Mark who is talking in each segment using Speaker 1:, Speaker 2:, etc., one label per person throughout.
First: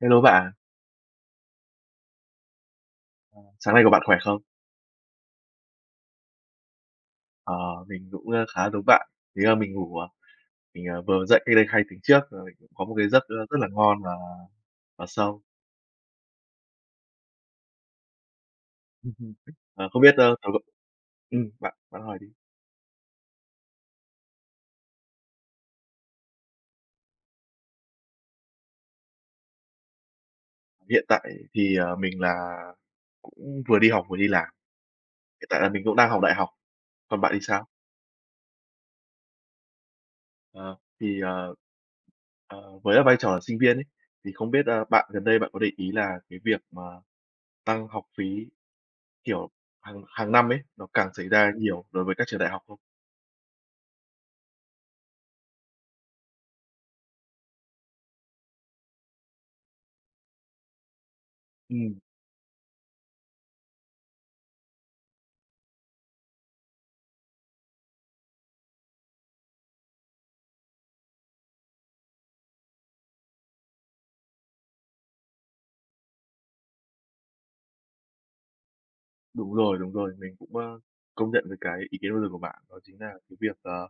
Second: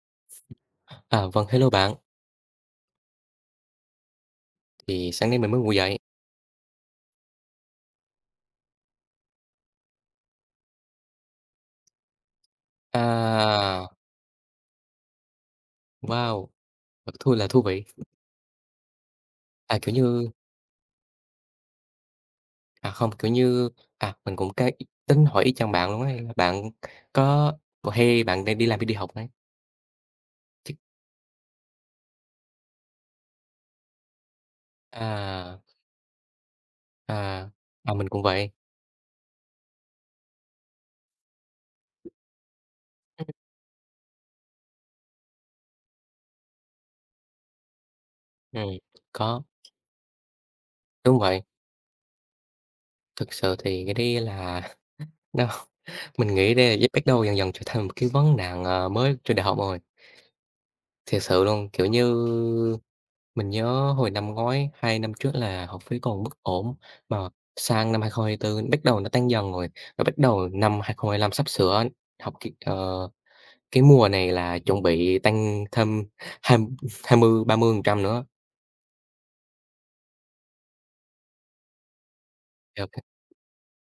Speaker 1: Hello bạn,
Speaker 2: À, vâng, hello bạn.
Speaker 1: sáng nay của bạn khỏe không?
Speaker 2: Thì sáng nay mình mới ngủ dậy.
Speaker 1: Ờ, mình cũng, khá giống bạn. Thế là mình ngủ, mình, vừa dậy cách đây 2 tiếng trước rồi mình cũng có một cái giấc, rất là
Speaker 2: À,
Speaker 1: ngon và sâu.
Speaker 2: wow, thật thui là thú vị. À,
Speaker 1: Ờ,
Speaker 2: kiểu
Speaker 1: không biết,
Speaker 2: như
Speaker 1: ơ, tối b bạn bạn hỏi đi.
Speaker 2: à, không, kiểu như, à, Mình cũng cái tính hỏi ý chang bạn luôn ấy, là bạn có hay bạn đang đi làm hay đi học ấy? Chứ
Speaker 1: Hiện tại thì, mình là cũng vừa đi học vừa đi làm, hiện
Speaker 2: à,
Speaker 1: tại là mình cũng đang học đại học. Còn bạn thì
Speaker 2: à,
Speaker 1: sao?
Speaker 2: à, Mình cũng vậy.
Speaker 1: Ờ, thì, với là vai
Speaker 2: Ừm,
Speaker 1: trò là sinh viên ấy, thì không biết, bạn gần đây bạn có để ý là cái việc mà tăng học phí,
Speaker 2: có,
Speaker 1: kiểu, hàng hàng năm ấy, nó càng
Speaker 2: đúng
Speaker 1: xảy
Speaker 2: vậy.
Speaker 1: ra nhiều đối với các trường đại học không?
Speaker 2: Thực sự thì cái đấy là đâu, mình nghĩ đây là biết đầu dần dần trở thành một cái vấn nạn, mới trên đại học rồi. Thiệt sự luôn, kiểu
Speaker 1: Ừm.
Speaker 2: như. Mình nhớ hồi năm ngoái, 2 năm trước là học phí còn bất ổn, mà sang năm 2024 bắt đầu nó tăng dần rồi, rồi bắt đầu năm 2025 sắp sửa học cái, cái mùa này là chuẩn bị tăng thêm hai hai mươi 30% nữa.
Speaker 1: Đúng rồi, mình cũng, công nhận với cái ý kiến vừa rồi của bạn, đó
Speaker 2: Ô kê,
Speaker 1: chính là cái việc,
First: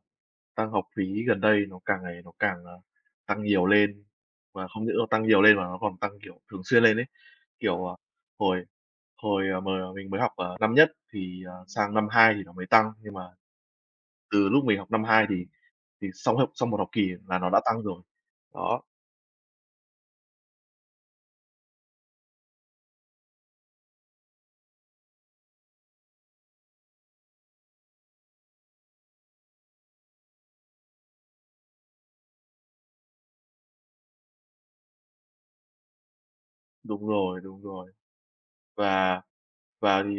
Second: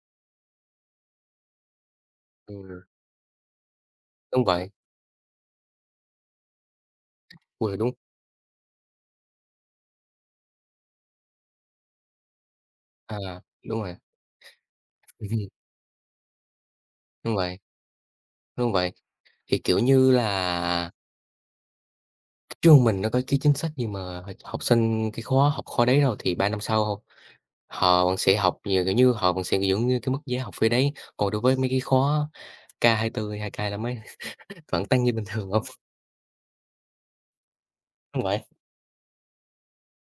Speaker 1: tăng học phí gần đây nó càng ngày nó càng,
Speaker 2: ừm,
Speaker 1: tăng nhiều lên,
Speaker 2: đúng
Speaker 1: và
Speaker 2: vậy,
Speaker 1: không những nó tăng nhiều lên mà nó còn tăng, kiểu, thường xuyên lên ấy.
Speaker 2: ừ,
Speaker 1: Kiểu,
Speaker 2: đúng,
Speaker 1: hồi hồi, ờ, mà mình mới học, năm nhất thì, sang năm 2 thì nó mới tăng, nhưng mà
Speaker 2: à, đúng rồi,
Speaker 1: từ lúc mình học năm
Speaker 2: ừ,
Speaker 1: hai thì thì sau một học kỳ
Speaker 2: đúng
Speaker 1: là nó
Speaker 2: vậy,
Speaker 1: đã tăng rồi.
Speaker 2: đúng
Speaker 1: Đó,
Speaker 2: vậy. Thì, kiểu như là, trường mình nó có cái chính sách gì mà học sinh cái khóa học khóa đấy đâu, thì 3 năm sau họ vẫn sẽ học nhiều, kiểu như, họ vẫn sẽ giữ nguyên cái mức giá học phí đấy, còn đối với mấy cái khóa k hai tư hay 2K mấy vẫn tăng như bình thường không.
Speaker 1: đúng rồi, đúng rồi.
Speaker 2: Đúng vậy,
Speaker 1: Và và thì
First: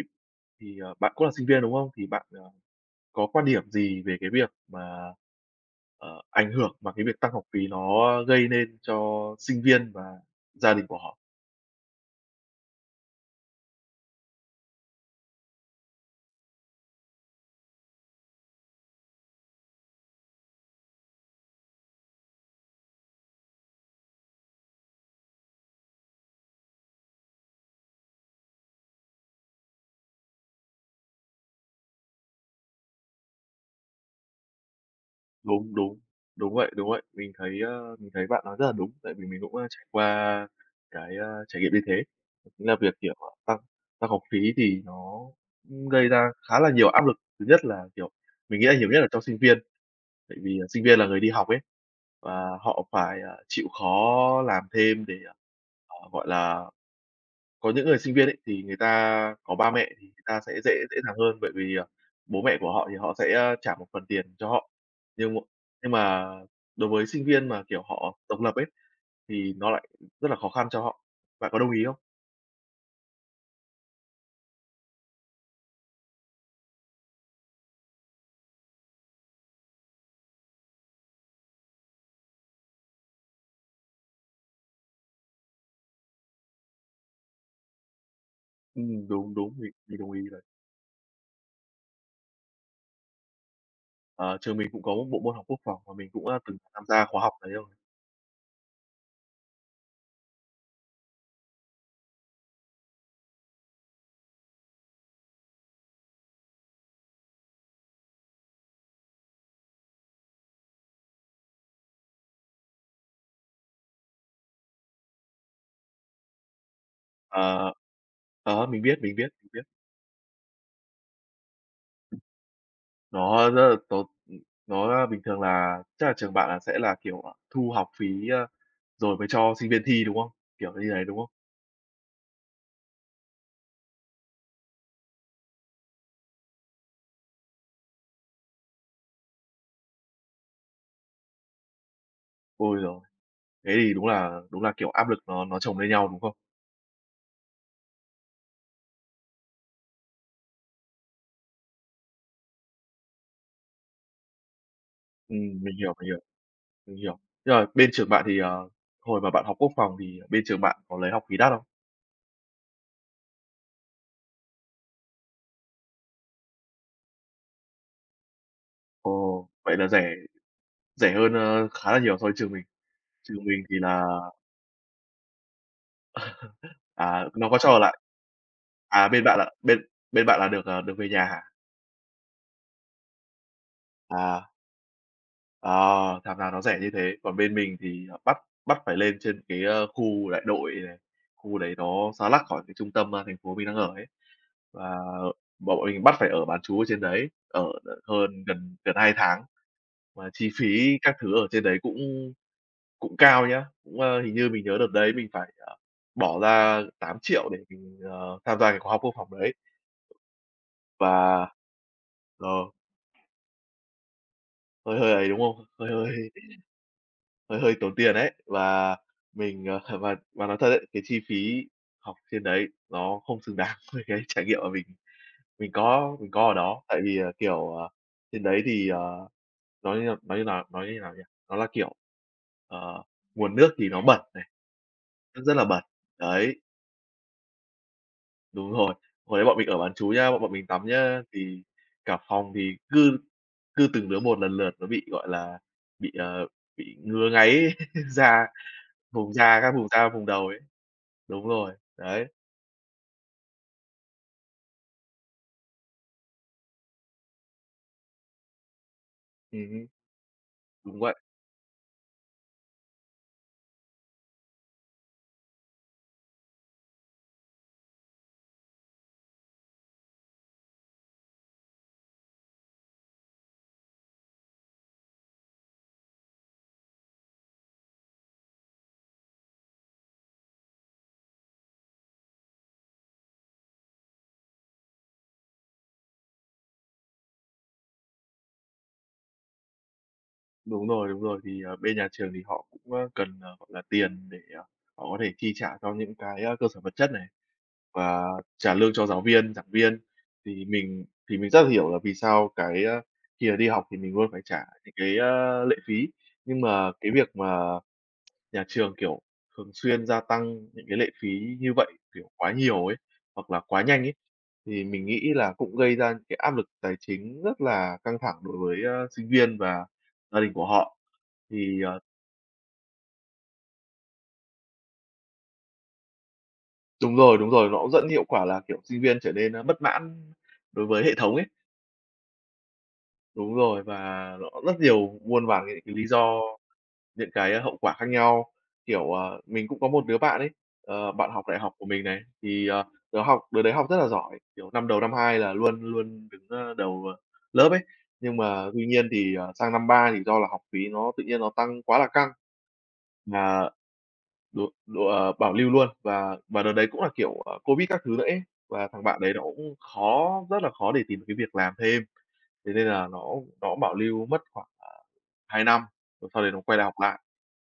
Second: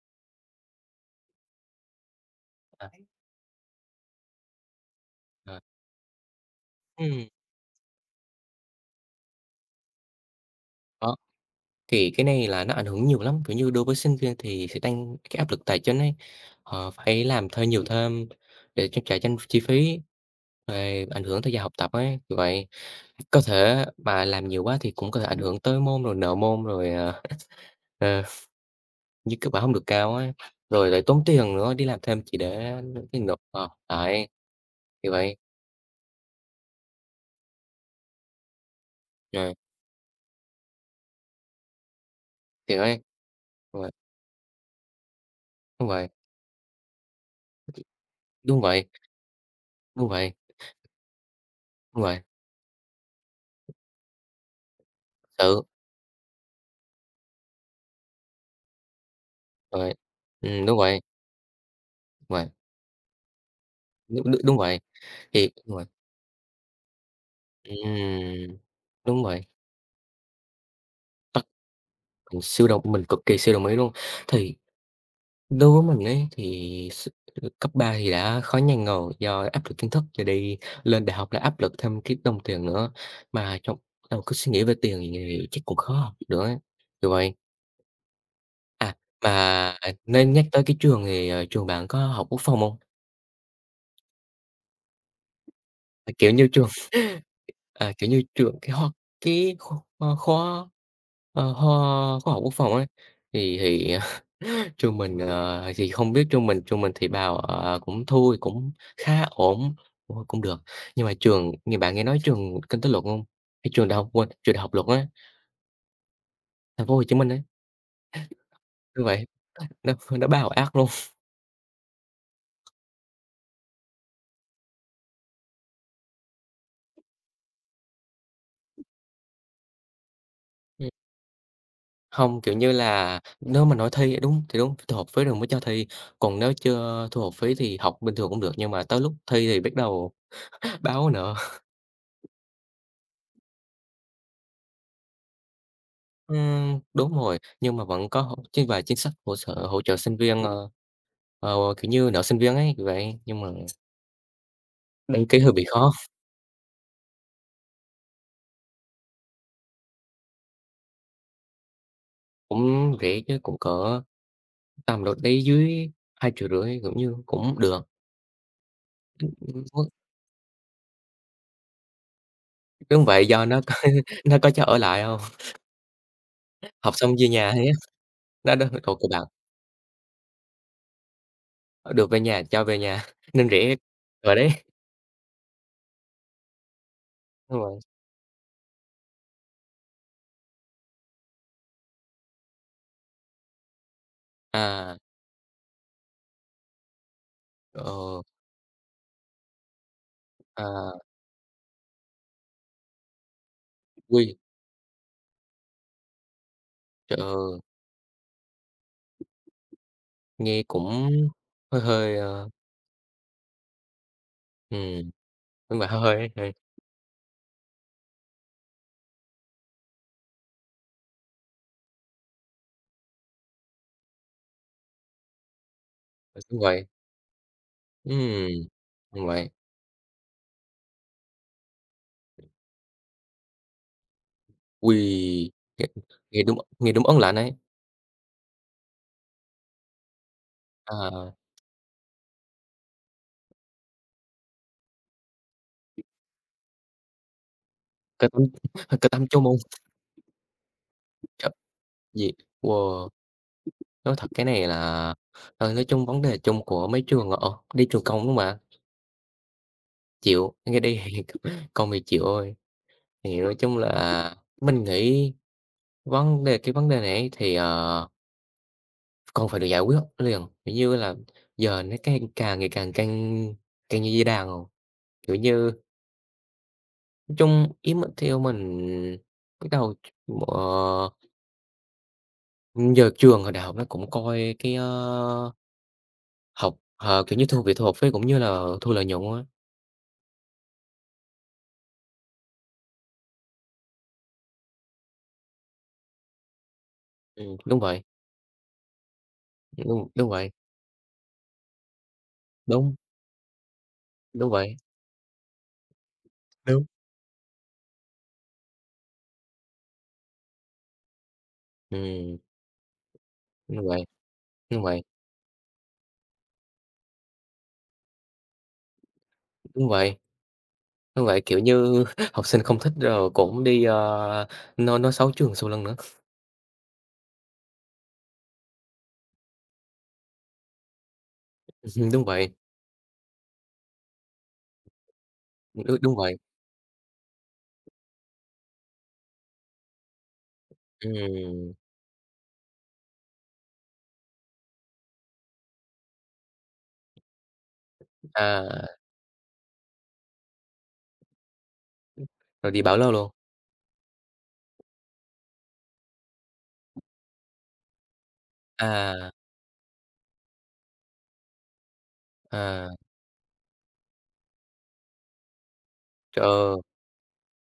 Speaker 1: thì, bạn cũng là sinh viên, đúng không? Thì bạn,
Speaker 2: à,
Speaker 1: có quan điểm gì về cái việc mà,
Speaker 2: à,
Speaker 1: ảnh hưởng mà cái việc
Speaker 2: ừm,
Speaker 1: tăng học phí nó gây nên cho sinh viên và gia đình của
Speaker 2: đó,
Speaker 1: họ?
Speaker 2: thì cái này là nó ảnh hưởng nhiều lắm, kiểu như, đối với sinh viên thì sẽ tăng cái áp lực tài chính ấy, họ phải làm thêm nhiều thêm để trang trả chanh chi phí, rồi ảnh hưởng tới giờ học tập ấy, kiểu vậy. Có thể mà làm nhiều quá thì cũng có thể ảnh hưởng tới môn rồi nợ môn rồi, ờ như cứ bảo không được cao á, rồi lại tốn tiền nữa, đi làm thêm chỉ để cái nộp đấy, thì vậy.
Speaker 1: Đúng, đúng, đúng vậy, đúng vậy. Mình thấy bạn nói rất là đúng, tại vì mình
Speaker 2: Rồi,
Speaker 1: cũng, trải qua cái, trải nghiệm như thế. Chính
Speaker 2: thì
Speaker 1: là việc,
Speaker 2: đấy,
Speaker 1: kiểu, tăng
Speaker 2: đúng vậy,
Speaker 1: tăng học phí thì nó,
Speaker 2: đúng vậy,
Speaker 1: gây ra khá là nhiều áp lực. Thứ nhất là, kiểu, mình
Speaker 2: đúng
Speaker 1: nghĩ là
Speaker 2: vậy,
Speaker 1: nhiều nhất là cho sinh viên,
Speaker 2: đúng vậy,
Speaker 1: tại vì, sinh viên là người đi học ấy,
Speaker 2: đúng vậy,
Speaker 1: và họ phải, chịu khó làm thêm để,
Speaker 2: sự,
Speaker 1: gọi là có những người sinh viên ấy, thì người ta có ba mẹ
Speaker 2: rồi,
Speaker 1: thì người ta sẽ dễ
Speaker 2: đúng
Speaker 1: dễ
Speaker 2: vậy,
Speaker 1: dàng hơn, bởi vì,
Speaker 2: đúng
Speaker 1: bố
Speaker 2: vậy,
Speaker 1: mẹ của họ thì họ sẽ, trả một phần
Speaker 2: đúng
Speaker 1: tiền
Speaker 2: đúng
Speaker 1: cho
Speaker 2: đúng
Speaker 1: họ.
Speaker 2: vậy,
Speaker 1: Nhưng m
Speaker 2: thì
Speaker 1: nhưng mà đối với sinh viên mà, kiểu, họ độc lập
Speaker 2: ừm,
Speaker 1: ấy,
Speaker 2: đúng vậy,
Speaker 1: thì nó lại rất là khó khăn cho họ.
Speaker 2: tắc,
Speaker 1: Bạn có đồng ý không?
Speaker 2: mình cực kỳ siêu đồng ý luôn. Thì đối với mình ấy thì s cấp 3 thì đã khó nhằn rồi, do áp lực kiến thức, rồi đi lên đại học là áp lực thêm kiếm đồng tiền nữa, mà trong đầu cứ suy nghĩ về tiền thì chắc cũng khó học được ấy, kiểu vậy. À, mà,
Speaker 1: Đúng, đúng, mình
Speaker 2: à,
Speaker 1: mình đồng ý
Speaker 2: nên
Speaker 1: đấy.
Speaker 2: nhắc tới cái trường thì, trường bạn có học quốc phòng không?
Speaker 1: Ờ, trường mình cũng có một bộ môn học quốc phòng và mình cũng,
Speaker 2: Kiểu như
Speaker 1: từng
Speaker 2: trường
Speaker 1: tham gia khóa học đấy rồi.
Speaker 2: à, kiểu như, trưởng cái Hoa cái kho kho kho, kho khoa học quốc phòng ấy, thì trường mình, thì không biết trường mình thì bảo, cũng thôi, cũng khá ổn, ôi, cũng được. Nhưng mà trường nghe bạn nghe nói trường Kinh tế Luật không? Cái trường đại học quên, trường Đại học Luật á, Thành phố Hồ Chí Minh ấy,
Speaker 1: Ờ, mình biết,
Speaker 2: như
Speaker 1: mình
Speaker 2: vậy
Speaker 1: biết, mình biết.
Speaker 2: nó bảo ác luôn.
Speaker 1: Nó rất là tốn. Nó bình thường là chắc là trường bạn là sẽ là, kiểu, thu học phí, a, rồi mới cho sinh viên thi, đúng không? Kiểu
Speaker 2: Ừm,
Speaker 1: như thế, đúng không?
Speaker 2: hông, kiểu như là, nếu mà nói thi đúng thì đúng, thu học phí rồi mới cho thi, còn nếu chưa thu học phí thì học bình thường cũng được, nhưng mà tới lúc thi thì bắt đầu báo nữa,
Speaker 1: Ôi giời! Thế thì đúng là, kiểu, áp lực nó chồng lên nhau, đúng không?
Speaker 2: đúng rồi, nhưng mà vẫn có hỗ cái vài chính sách hỗ trợ sinh viên, kiểu như, nợ sinh viên ấy, kiểu vậy. Nhưng mà ừm, đăng ký hơi bị
Speaker 1: Mình
Speaker 2: khó,
Speaker 1: hiểu, mình hiểu, mình hiểu. Nhưng mà bên trường bạn thì, hồi mà bạn học quốc phòng thì bên trường bạn có lấy học phí đắt không?
Speaker 2: cũng rẻ chứ cũng cỡ tầm đâu đấy dưới 2,5 triệu cũng cũng được.
Speaker 1: Ồ,
Speaker 2: Ừm,
Speaker 1: vậy là rẻ rẻ hơn, khá là nhiều so với trường mình.
Speaker 2: đúng vậy,
Speaker 1: Trường
Speaker 2: do nó
Speaker 1: mình
Speaker 2: có
Speaker 1: thì là,
Speaker 2: nó có cho ở lại không? Học xong về
Speaker 1: nó
Speaker 2: nhà
Speaker 1: có
Speaker 2: hay á,
Speaker 1: cho ở lại.
Speaker 2: nó đó thuộc của
Speaker 1: À,
Speaker 2: bạn,
Speaker 1: bên bạn là được, được về nhà hả?
Speaker 2: ờ, được về nhà, cho về nhà nên rẻ rồi đấy.
Speaker 1: À. Ờ, thảm nào nó rẻ như thế, còn bên
Speaker 2: Đúng
Speaker 1: mình
Speaker 2: rồi,
Speaker 1: thì, bắt bắt phải lên trên cái, khu đại đội này, khu đấy nó xa lắc khỏi cái trung tâm, thành phố mình đang ở ấy.
Speaker 2: à,
Speaker 1: Và bọn mình bắt phải ở bán trú ở trên đấy, ở
Speaker 2: ờ,
Speaker 1: hơn gần gần 2 tháng, mà chi
Speaker 2: à,
Speaker 1: phí các thứ ở trên đấy cũng cũng cao nhá. Cũng, hình
Speaker 2: ui,
Speaker 1: như mình nhớ đợt đấy mình phải, bỏ ra
Speaker 2: trời
Speaker 1: 8 triệu để
Speaker 2: ơi,
Speaker 1: mình, tham gia cái khóa học quốc phòng đấy.
Speaker 2: nghe cũng
Speaker 1: Và
Speaker 2: hơi hơi, ờ,
Speaker 1: rồi hơi
Speaker 2: ừm.
Speaker 1: hơi ấy, đúng không?
Speaker 2: Đúng rồi,
Speaker 1: Hơi
Speaker 2: hơi hơi ấy,
Speaker 1: hơi
Speaker 2: hơi
Speaker 1: Hơi hơi tốn tiền đấy và mình, và nói thật đấy cái chi phí học trên đấy nó không xứng đáng với cái trải nghiệm mà mình có ở
Speaker 2: đúng
Speaker 1: đó.
Speaker 2: rồi.
Speaker 1: Tại vì, kiểu, trên
Speaker 2: Ừm,
Speaker 1: đấy thì,
Speaker 2: đúng vậy.
Speaker 1: nói như nào nhỉ? Nó là, kiểu, ờ, nguồn nước thì nó bẩn này, nó
Speaker 2: Ôi!
Speaker 1: rất là bẩn,
Speaker 2: Nghe
Speaker 1: đấy.
Speaker 2: nghe đúng ấn lạnh ấy.
Speaker 1: Đúng rồi. Hồi đấy bọn mình ở bán trú nhá, bọn bọn mình tắm nhá,
Speaker 2: À,
Speaker 1: thì cả phòng thì cứ cứ từng đứa một lần lượt nó bị, gọi là, bị, ờ, bị ngứa ngáy
Speaker 2: cái tấm
Speaker 1: da,
Speaker 2: cái tấm
Speaker 1: vùng
Speaker 2: chống ung
Speaker 1: da các vùng da vùng đầu ấy. Đúng
Speaker 2: trời,
Speaker 1: rồi, đấy.
Speaker 2: gì wow, nói thật cái này là, nói chung vấn đề chung của mấy trường đi trường công đúng không bạn?
Speaker 1: Hưm,
Speaker 2: Chịu, nghe đi
Speaker 1: đúng vậy.
Speaker 2: công thì chịu thôi. Thì nói chung là mình nghĩ vấn đề cái vấn đề này ấy thì, còn phải được giải quyết liền, kiểu như là, giờ nó càng càng ngày càng căng căng như dây đàn rồi, kiểu như. Nói chung ý mình theo mình bắt đầu ờ, giờ trường hồi đại học nó cũng coi cái, học kiểu như, việc thu học phí cũng như là thu lợi nhuận á.
Speaker 1: Đúng rồi, đúng rồi. Thì, bên nhà trường thì họ cũng, cần, gọi là, tiền để, họ có thể chi trả cho những cái, cơ sở vật chất này,
Speaker 2: Đúng vậy,
Speaker 1: và trả lương cho giáo viên, giảng viên.
Speaker 2: đúng đúng vậy,
Speaker 1: Thì mình rất là hiểu là vì sao cái,
Speaker 2: đúng,
Speaker 1: khi mà đi học thì mình luôn phải
Speaker 2: đúng
Speaker 1: trả
Speaker 2: vậy.
Speaker 1: những cái, lệ phí, nhưng
Speaker 2: Đúng.
Speaker 1: mà cái việc mà nhà trường, kiểu, thường xuyên gia tăng những cái lệ phí như vậy, kiểu,
Speaker 2: Ừm,
Speaker 1: quá nhiều ấy, hoặc là quá
Speaker 2: đúng
Speaker 1: nhanh
Speaker 2: vậy,
Speaker 1: ấy,
Speaker 2: đúng
Speaker 1: thì
Speaker 2: vậy,
Speaker 1: mình nghĩ là cũng gây ra những cái áp lực tài chính rất là căng thẳng đối với, sinh viên và
Speaker 2: đúng vậy,
Speaker 1: gia đình của họ.
Speaker 2: đúng vậy, kiểu
Speaker 1: Thì,
Speaker 2: như, học sinh không thích rồi cũng đi, nói xấu trường sau lưng nữa.
Speaker 1: đúng rồi, nó cũng dẫn hiệu quả là, kiểu, sinh viên trở nên, bất mãn đối với hệ thống ấy.
Speaker 2: Đúng vậy,
Speaker 1: Đúng rồi, và nó rất nhiều muôn vàn những cái
Speaker 2: đúng
Speaker 1: lý
Speaker 2: đúng
Speaker 1: do,
Speaker 2: vậy,
Speaker 1: những cái hậu quả khác nhau, kiểu, mình cũng có một đứa bạn ấy, bạn học đại
Speaker 2: ừm,
Speaker 1: học của mình này, thì, nó học đứa đấy học rất là giỏi, kiểu, năm đầu năm 2 là luôn luôn đứng, đầu, lớp ấy. Nhưng mà
Speaker 2: à,
Speaker 1: tuy nhiên thì, sang năm 3 thì do là học phí nó tự nhiên nó tăng quá là căng,
Speaker 2: rồi đi bảo lưu luôn.
Speaker 1: mà đ đ ờ, bảo lưu luôn. Và đợt đấy cũng là, kiểu, Covid các thứ nữa ấy, và thằng bạn
Speaker 2: À,
Speaker 1: đấy nó cũng rất là khó để tìm được cái việc làm thêm. Thế
Speaker 2: à,
Speaker 1: nên là nó bảo lưu mất khoảng, 2 năm, rồi sau
Speaker 2: trời
Speaker 1: đấy nó
Speaker 2: ơi,
Speaker 1: quay lại học lại.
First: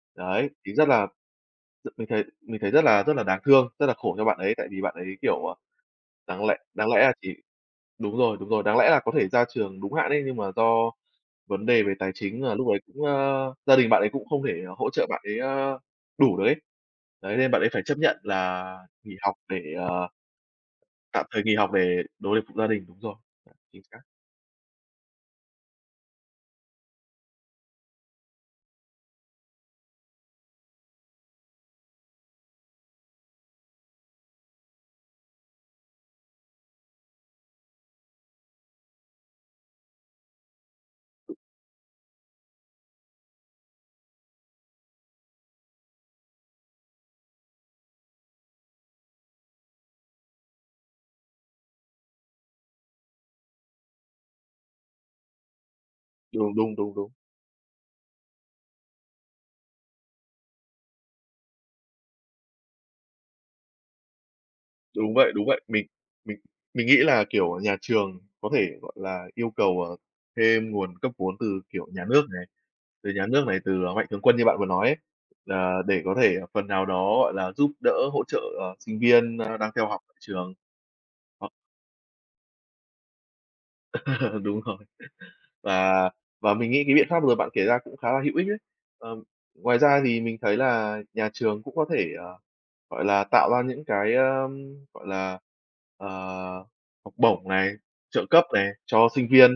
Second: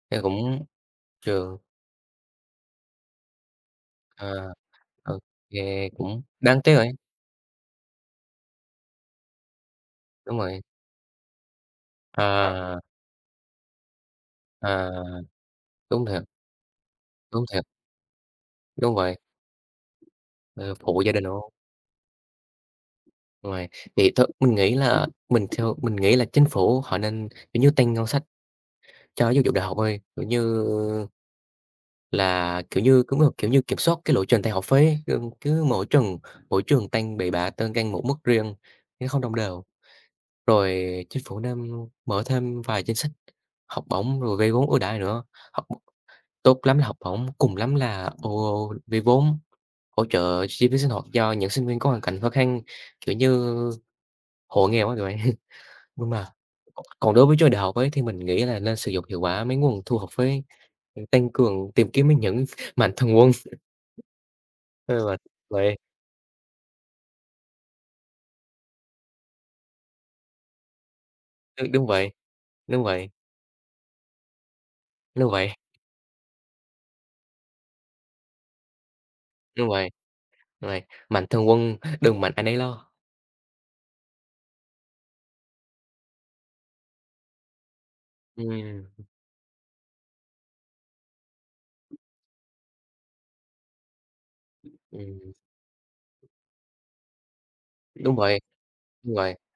Speaker 2: em
Speaker 1: Đấy,
Speaker 2: cũng
Speaker 1: thì rất là
Speaker 2: trường,
Speaker 1: d mình thấy rất là đáng thương, rất là khổ cho
Speaker 2: à.
Speaker 1: bạn ấy, tại vì bạn ấy,
Speaker 2: Ô
Speaker 1: kiểu,
Speaker 2: cũng
Speaker 1: đáng lẽ
Speaker 2: đáng tiếc rồi,
Speaker 1: đáng lẽ là chỉ đúng rồi, đáng lẽ là có thể ra trường đúng hạn ấy, nhưng
Speaker 2: đúng
Speaker 1: mà
Speaker 2: rồi.
Speaker 1: do vấn đề về tài chính là lúc
Speaker 2: À,
Speaker 1: ấy cũng, gia đình bạn ấy cũng không thể hỗ trợ bạn
Speaker 2: à,
Speaker 1: ấy,
Speaker 2: đúng thiệt,
Speaker 1: đủ được ấy. Đấy,
Speaker 2: đúng
Speaker 1: nên bạn
Speaker 2: thiệt,
Speaker 1: ấy phải chấp nhận là
Speaker 2: đúng
Speaker 1: nghỉ
Speaker 2: vậy,
Speaker 1: học để, ờ
Speaker 2: ờ, phụ gia đình
Speaker 1: tạm thời
Speaker 2: luôn.
Speaker 1: nghỉ học để phụ gia đình, đúng rồi. Đấy,
Speaker 2: Rồi,
Speaker 1: chính xác.
Speaker 2: thì thôi mình theo mình nghĩ là chính phủ họ nên, kiểu như, tăng ngân sách cho giáo dục đại học ơi, kiểu như là, kiểu như, cũng được, kiểu như, kiểm soát cái lộ trình tăng học phí ấy, cứ cứ mỗi trường tăng bậy bạ, tăng tăng một mức riêng, nó không đồng đều. Rồi chính phủ nên mở thêm vài chính sách học bổng rồi vay vốn ưu đãi nữa, học tốt lắm là học bổng, cùng lắm là ô ô vay vốn, hỗ trợ chi phí sinh hoạt cho những sinh viên có hoàn cảnh khó khăn, kiểu như, hộ nghèo á các bạn. Nhưng mà
Speaker 1: Đúng, đúng, đúng, đúng.
Speaker 2: còn đối với trường đại học ấy, thì mình nghĩ là nên sử dụng hiệu quả mấy nguồn thu học phí, tăng cường tìm kiếm mấy những mạnh thường quân. Ờ,
Speaker 1: Đúng
Speaker 2: vậy
Speaker 1: vậy, đúng vậy.
Speaker 2: vậy,
Speaker 1: Mình mình nghĩ là, kiểu, nhà trường có thể, gọi là, yêu cầu, thêm nguồn cấp vốn từ,
Speaker 2: đúng đúng
Speaker 1: kiểu, nhà
Speaker 2: vậy,
Speaker 1: nước này,
Speaker 2: đúng vậy,
Speaker 1: từ, mạnh thường quân như bạn vừa nói ấy,
Speaker 2: đúng vậy,
Speaker 1: để có thể phần nào đó, gọi là, giúp đỡ, hỗ trợ, sinh viên,
Speaker 2: đúng
Speaker 1: đang theo
Speaker 2: vậy,
Speaker 1: học tại trường.
Speaker 2: đúng vậy, mạnh thường
Speaker 1: Hoặc
Speaker 2: quân đừng mạnh ai nấy lo.
Speaker 1: đúng rồi. Và và mình nghĩ cái biện pháp vừa rồi bạn kể ra cũng khá là hữu ích đấy.
Speaker 2: Ừm,
Speaker 1: Ờm, ngoài ra thì mình thấy là nhà trường cũng có thể, gọi là, tạo ra những cái, gọi
Speaker 2: ừm,
Speaker 1: là, ờ, học bổng này,
Speaker 2: đúng
Speaker 1: trợ
Speaker 2: vậy,
Speaker 1: cấp này cho
Speaker 2: đúng
Speaker 1: sinh
Speaker 2: vậy,
Speaker 1: viên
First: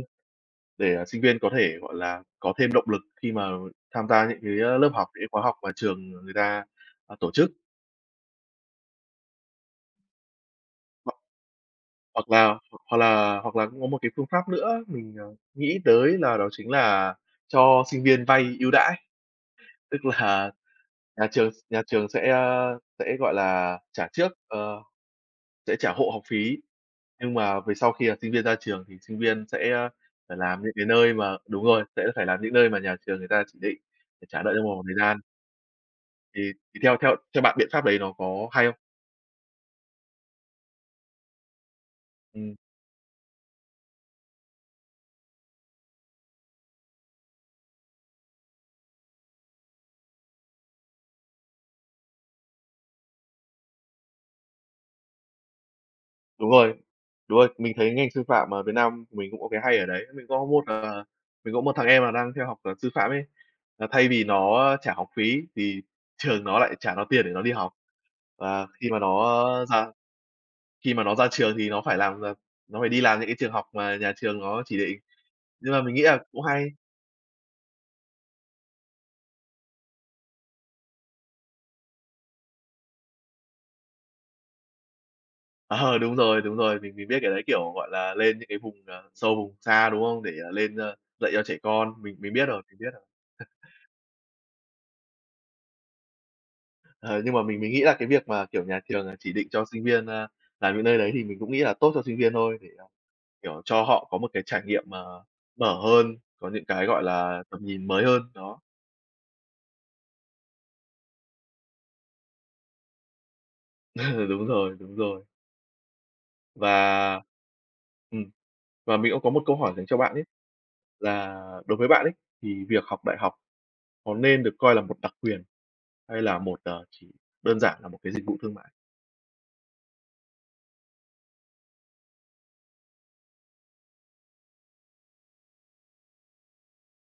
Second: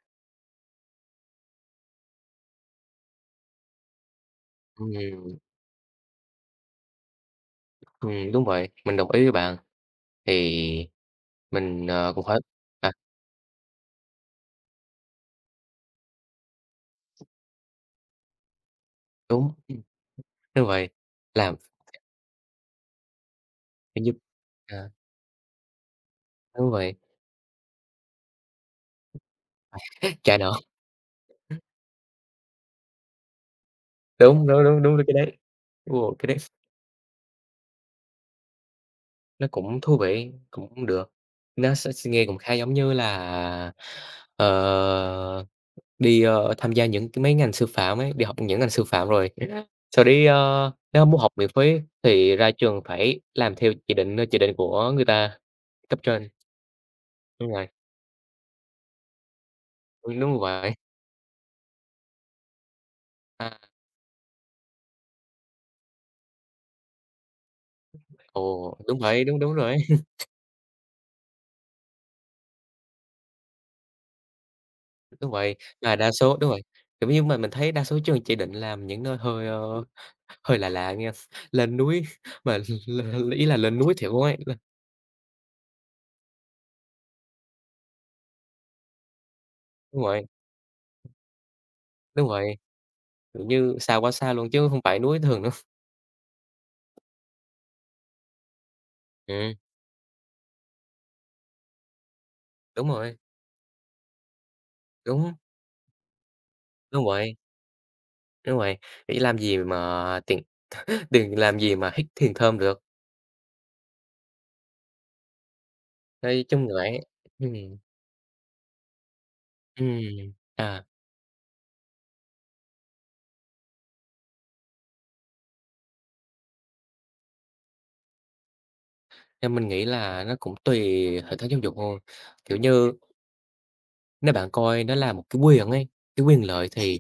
Speaker 1: để, sinh viên có thể, gọi là, có thêm động lực khi mà tham gia những cái, lớp học, những
Speaker 2: ừm,
Speaker 1: khóa học mà trường người ta, tổ chức.
Speaker 2: đúng vậy, mình đồng ý với bạn. Thì
Speaker 1: Hoặc
Speaker 2: mình, cũng
Speaker 1: hoặc
Speaker 2: phải
Speaker 1: là
Speaker 2: à,
Speaker 1: hoặc là hoặc là cũng có một cái phương pháp nữa mình, nghĩ tới là đó chính là cho sinh viên vay ưu đãi.
Speaker 2: đúng,
Speaker 1: Tức là
Speaker 2: đúng vậy,
Speaker 1: nhà trường
Speaker 2: làm
Speaker 1: nhà trường sẽ, gọi là,
Speaker 2: phải
Speaker 1: trả
Speaker 2: giúp
Speaker 1: trước,
Speaker 2: à,
Speaker 1: sẽ trả hộ học phí,
Speaker 2: đúng vậy,
Speaker 1: nhưng mà về sau khi, sinh viên ra trường thì sinh viên sẽ, phải
Speaker 2: trả nợ,
Speaker 1: làm những cái nơi mà đúng rồi, sẽ phải làm những nơi mà nhà trường người ta chỉ định để trả
Speaker 2: đúng,
Speaker 1: nợ
Speaker 2: đúng,
Speaker 1: trong vòng
Speaker 2: đúng,
Speaker 1: một thời
Speaker 2: đúng cái
Speaker 1: gian.
Speaker 2: đấy. Ồ, cái đấy
Speaker 1: Thì theo theo theo bạn biện pháp đấy nó có hay không?
Speaker 2: nó cũng thú vị, cũng được, nó sẽ s nghe cũng khá
Speaker 1: Ừm.
Speaker 2: giống như là, ờ, đi, tham gia những cái mấy ngành sư phạm ấy, đi học những ngành sư phạm rồi sau đấy, nếu muốn học miễn phí thì ra trường phải làm theo chỉ định, chỉ định của người ta, cấp trên.
Speaker 1: Đúng rồi, đúng rồi,
Speaker 2: Đúng rồi,
Speaker 1: mình thấy ngành sư phạm ở Việt Nam mình cũng có cái hay ở đấy.
Speaker 2: đúng
Speaker 1: Mình
Speaker 2: đúng
Speaker 1: có một,
Speaker 2: vậy.
Speaker 1: mình có một thằng em là đang theo học, sư phạm ấy,
Speaker 2: À.
Speaker 1: là thay vì nó trả học phí thì trường nó lại trả nó tiền để nó đi học. Và
Speaker 2: Ồ, đúng vậy, đúng, đúng rồi ấy,
Speaker 1: khi mà nó ra trường thì nó phải làm, nó phải đi làm những cái trường học mà nhà trường nó chỉ định.
Speaker 2: đúng vậy.
Speaker 1: Nhưng mà
Speaker 2: Mà
Speaker 1: mình nghĩ
Speaker 2: đa
Speaker 1: là
Speaker 2: số
Speaker 1: cũng
Speaker 2: đúng rồi,
Speaker 1: hay.
Speaker 2: kiểu như, mà mình thấy đa số trường chỉ định làm những nơi hơi, hơi là lạ lạ nghe, lên núi mà l ý là lên núi thiệt luôn ấy, lên
Speaker 1: Ờ, đúng rồi, mình biết cái đấy, kiểu, gọi là, lên những cái vùng, sâu vùng xa,
Speaker 2: đúng
Speaker 1: đúng không?
Speaker 2: rồi,
Speaker 1: Để, lên, dạy cho trẻ con, mình
Speaker 2: đúng
Speaker 1: mình biết
Speaker 2: rồi,
Speaker 1: rồi, mình biết.
Speaker 2: kiểu như, xa quá xa luôn chứ không phải núi thường đâu.
Speaker 1: Ờ, nhưng mà mình nghĩ là cái việc mà, kiểu, nhà trường, chỉ định
Speaker 2: Ừm,
Speaker 1: cho sinh viên, làm những nơi đấy thì mình cũng nghĩ là tốt cho sinh viên thôi, để,
Speaker 2: đúng rồi,
Speaker 1: kiểu, cho họ có một cái trải nghiệm,
Speaker 2: đúng,
Speaker 1: mở hơn, có những cái, gọi
Speaker 2: đúng vậy,
Speaker 1: là, tầm nhìn mới hơn,
Speaker 2: đúng
Speaker 1: đó.
Speaker 2: vậy, nghĩ làm gì mà tiền tiền làm gì mà hít thiền thơm được,
Speaker 1: Đúng rồi, đúng rồi.
Speaker 2: nói chung là ấy
Speaker 1: Và
Speaker 2: ừm,
Speaker 1: ừm, và mình cũng có một câu hỏi dành cho bạn ấy,
Speaker 2: ừm, à,
Speaker 1: là đối với bạn ấy, thì việc học đại học có nên được coi là một đặc quyền hay là một, chỉ đơn giản là một cái dịch vụ thương mại?
Speaker 2: theo mình nghĩ là nó cũng tùy hệ thống giáo dục thôi, kiểu như. Nếu bạn coi nó là một cái quyền ấy, cái quyền lợi thì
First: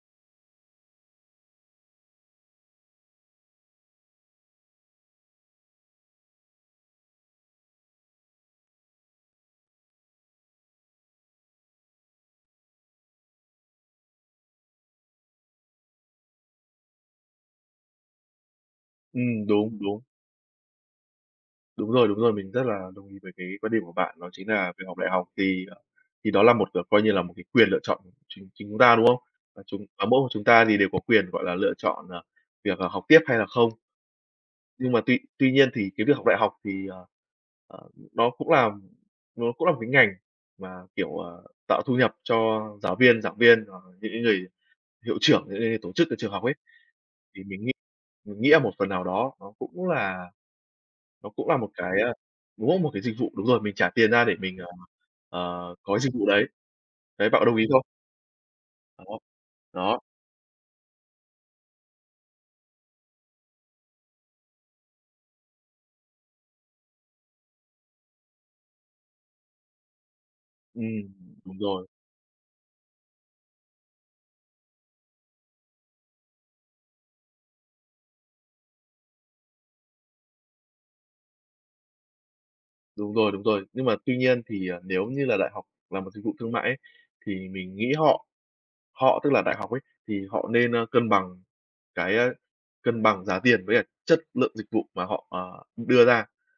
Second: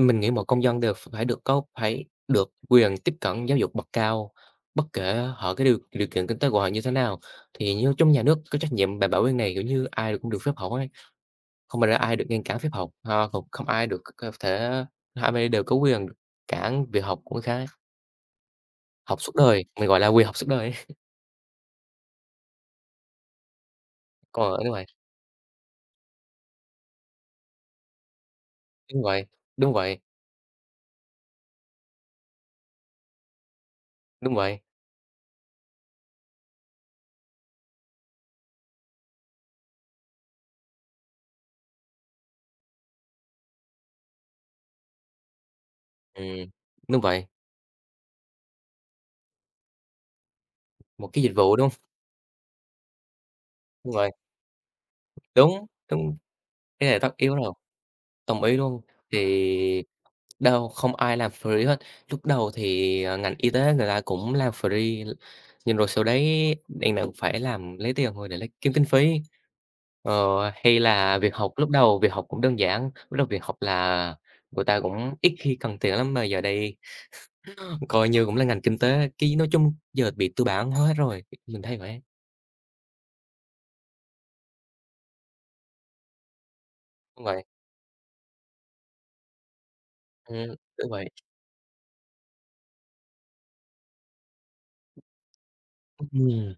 Speaker 2: mình nghĩ mọi công dân đều phải được có phải được quyền tiếp cận giáo dục bậc cao, bất kể họ cái điều điều kiện kinh tế của họ như thế nào. Thì như trong nhà nước có trách nhiệm đảm bảo quyền này, kiểu như, ai cũng được phép học ấy, không phải là ai được ngăn cản phép học, ha, không không ai được có thể ai đều có quyền cản việc học của người khác,
Speaker 1: Ừ,
Speaker 2: học suốt đời,
Speaker 1: đúng,
Speaker 2: mình gọi
Speaker 1: đúng.
Speaker 2: là quyền học suốt đời ấy.
Speaker 1: Đúng rồi, mình rất là đồng ý với cái quan điểm của bạn, đó chính
Speaker 2: Còn ở nước
Speaker 1: là
Speaker 2: ngoài
Speaker 1: việc học đại học thì, thì đó là một, coi như là một cái quyền lựa chọn của chính chính chúng ta,
Speaker 2: đúng
Speaker 1: đúng không?
Speaker 2: vậy,
Speaker 1: Và
Speaker 2: đúng
Speaker 1: chúng
Speaker 2: vậy,
Speaker 1: và mỗi một chúng ta thì đều có quyền, gọi là, lựa chọn, việc, học tiếp hay là không.
Speaker 2: đúng vậy,
Speaker 1: Nhưng mà tuy tuy nhiên thì cái việc học đại học thì, ờ, nó cũng là nó cũng là một cái ngành mà, kiểu, tạo thu nhập cho giáo viên, giảng viên, hoặc những cái người hiệu trưởng, những người tổ chức cái trường học
Speaker 2: ừm,
Speaker 1: ấy,
Speaker 2: đúng vậy,
Speaker 1: thì mình nghĩ là một phần nào đó nó cũng là
Speaker 2: một cái
Speaker 1: nó
Speaker 2: dịch
Speaker 1: cũng
Speaker 2: vụ,
Speaker 1: là
Speaker 2: đúng
Speaker 1: một
Speaker 2: hông?
Speaker 1: cái, đúng không? Một cái dịch vụ, đúng rồi, mình trả
Speaker 2: Đúng vậy,
Speaker 1: tiền ra để mình,
Speaker 2: đúng,
Speaker 1: có cái dịch
Speaker 2: đúng,
Speaker 1: vụ đấy.
Speaker 2: cái này tất
Speaker 1: Đấy,
Speaker 2: yếu
Speaker 1: bạn có
Speaker 2: rồi.
Speaker 1: đồng ý không?
Speaker 2: Đồng ý luôn.
Speaker 1: Đó,
Speaker 2: Thì
Speaker 1: đó,
Speaker 2: đâu không ai làm free hết. Lúc đầu thì, ngành y tế người ta cũng làm free, nhưng rồi sau đấy đằng nào cũng phải làm lấy tiền thôi để kiếm kinh phí. Ờ, hay
Speaker 1: ừm,
Speaker 2: là việc học,
Speaker 1: đúng
Speaker 2: lúc
Speaker 1: rồi,
Speaker 2: đầu việc học cũng đơn giản, lúc đầu việc học là người ta cũng ít khi cần tiền lắm, mà giờ đây coi như cũng là ngành kinh tế, cái nói chung giờ bị tư bản hóa hết rồi, mình thấy vậy.
Speaker 1: đúng rồi, đúng rồi. Nhưng mà tuy nhiên thì, nếu như là đại học là một dịch vụ thương mại ấy,
Speaker 2: Đúng vậy,
Speaker 1: thì mình nghĩ họ họ tức là đại học ấy, thì họ nên,
Speaker 2: đúng vậy,
Speaker 1: cân bằng cái, cân bằng giá tiền với cả chất lượng dịch vụ mà họ, đưa ra.
Speaker 2: ừm,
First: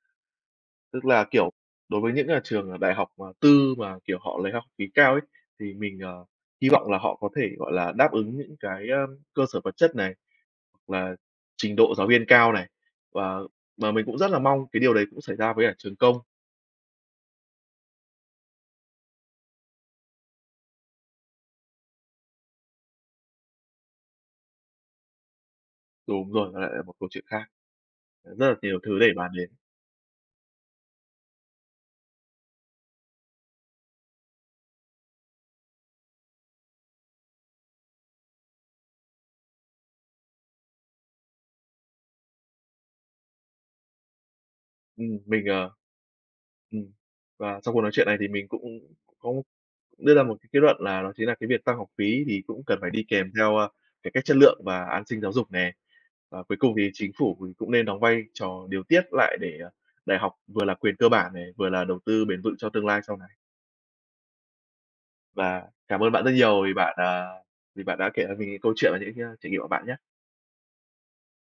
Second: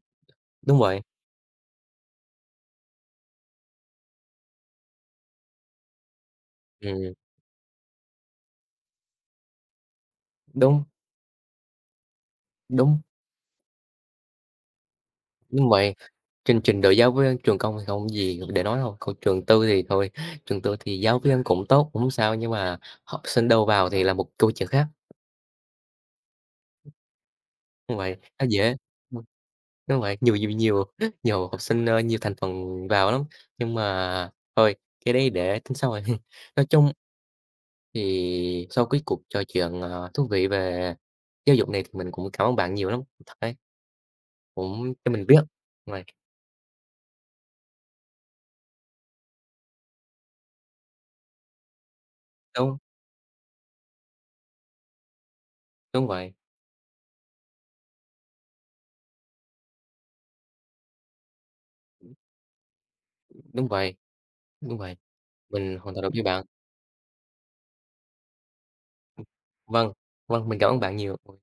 Speaker 2: đúng vậy,
Speaker 1: Tức là, kiểu, đối với những, trường, đại học mà tư mà, kiểu, họ lấy học phí cao ấy, thì mình, hy vọng là
Speaker 2: ừm,
Speaker 1: họ có thể, gọi là, đáp ứng những cái, cơ sở vật chất này,
Speaker 2: đúng,
Speaker 1: hoặc là trình độ giáo viên cao này.
Speaker 2: đúng,
Speaker 1: Và mà mình cũng rất là mong cái điều đấy cũng xảy ra với
Speaker 2: đúng
Speaker 1: cả
Speaker 2: vậy.
Speaker 1: trường công.
Speaker 2: Trình trình đổi giáo viên trường công thì không gì để nói đâu, còn trường tư thì thôi, trường tư thì giáo viên cũng tốt, cũng hông sao, nhưng mà học sinh đâu vào thì là một câu chuyện khác,
Speaker 1: Đúng rồi, nó lại là một câu chuyện khác,
Speaker 2: đúng vậy, nó
Speaker 1: rất là
Speaker 2: dễ
Speaker 1: nhiều thứ để
Speaker 2: ừm,
Speaker 1: bàn đến.
Speaker 2: đúng vậy, nhiều nhiều nhiều nhiều học sinh, nhiều thành phần vào lắm, nhưng mà thôi, cái đấy để tính sau rồi. Nói chung thì sau cái cuộc trò chuyện, thú vị về giáo dục này thì mình cũng cảm ơn bạn nhiều lắm, thật đấy, cũng cho mình biết,
Speaker 1: Mình,
Speaker 2: đúng vậy,
Speaker 1: ừm, và sau cuộc nói chuyện này thì mình cũng có đưa ra một cái kết luận là đó chính là cái việc tăng học phí thì cũng
Speaker 2: đúng,
Speaker 1: cần phải đi kèm theo, cải cách chất lượng và an sinh giáo dục nè.
Speaker 2: đúng vậy,
Speaker 1: Và cuối cùng thì chính phủ thì cũng nên đóng vai trò điều tiết lại để, đại học vừa là quyền cơ bản này, vừa là đầu tư bền vững cho tương lai sau này.
Speaker 2: đúng vậy, đúng vậy,
Speaker 1: Và
Speaker 2: mình hoàn toàn
Speaker 1: cảm ơn
Speaker 2: đồng ý
Speaker 1: bạn rất
Speaker 2: bạn.
Speaker 1: nhiều vì bạn, vì bạn đã kể cho mình cái câu chuyện và những cái trải nghiệm của bạn
Speaker 2: Vâng,
Speaker 1: nhé.
Speaker 2: vâng, mình cảm ơn bạn nhiều. Ừ,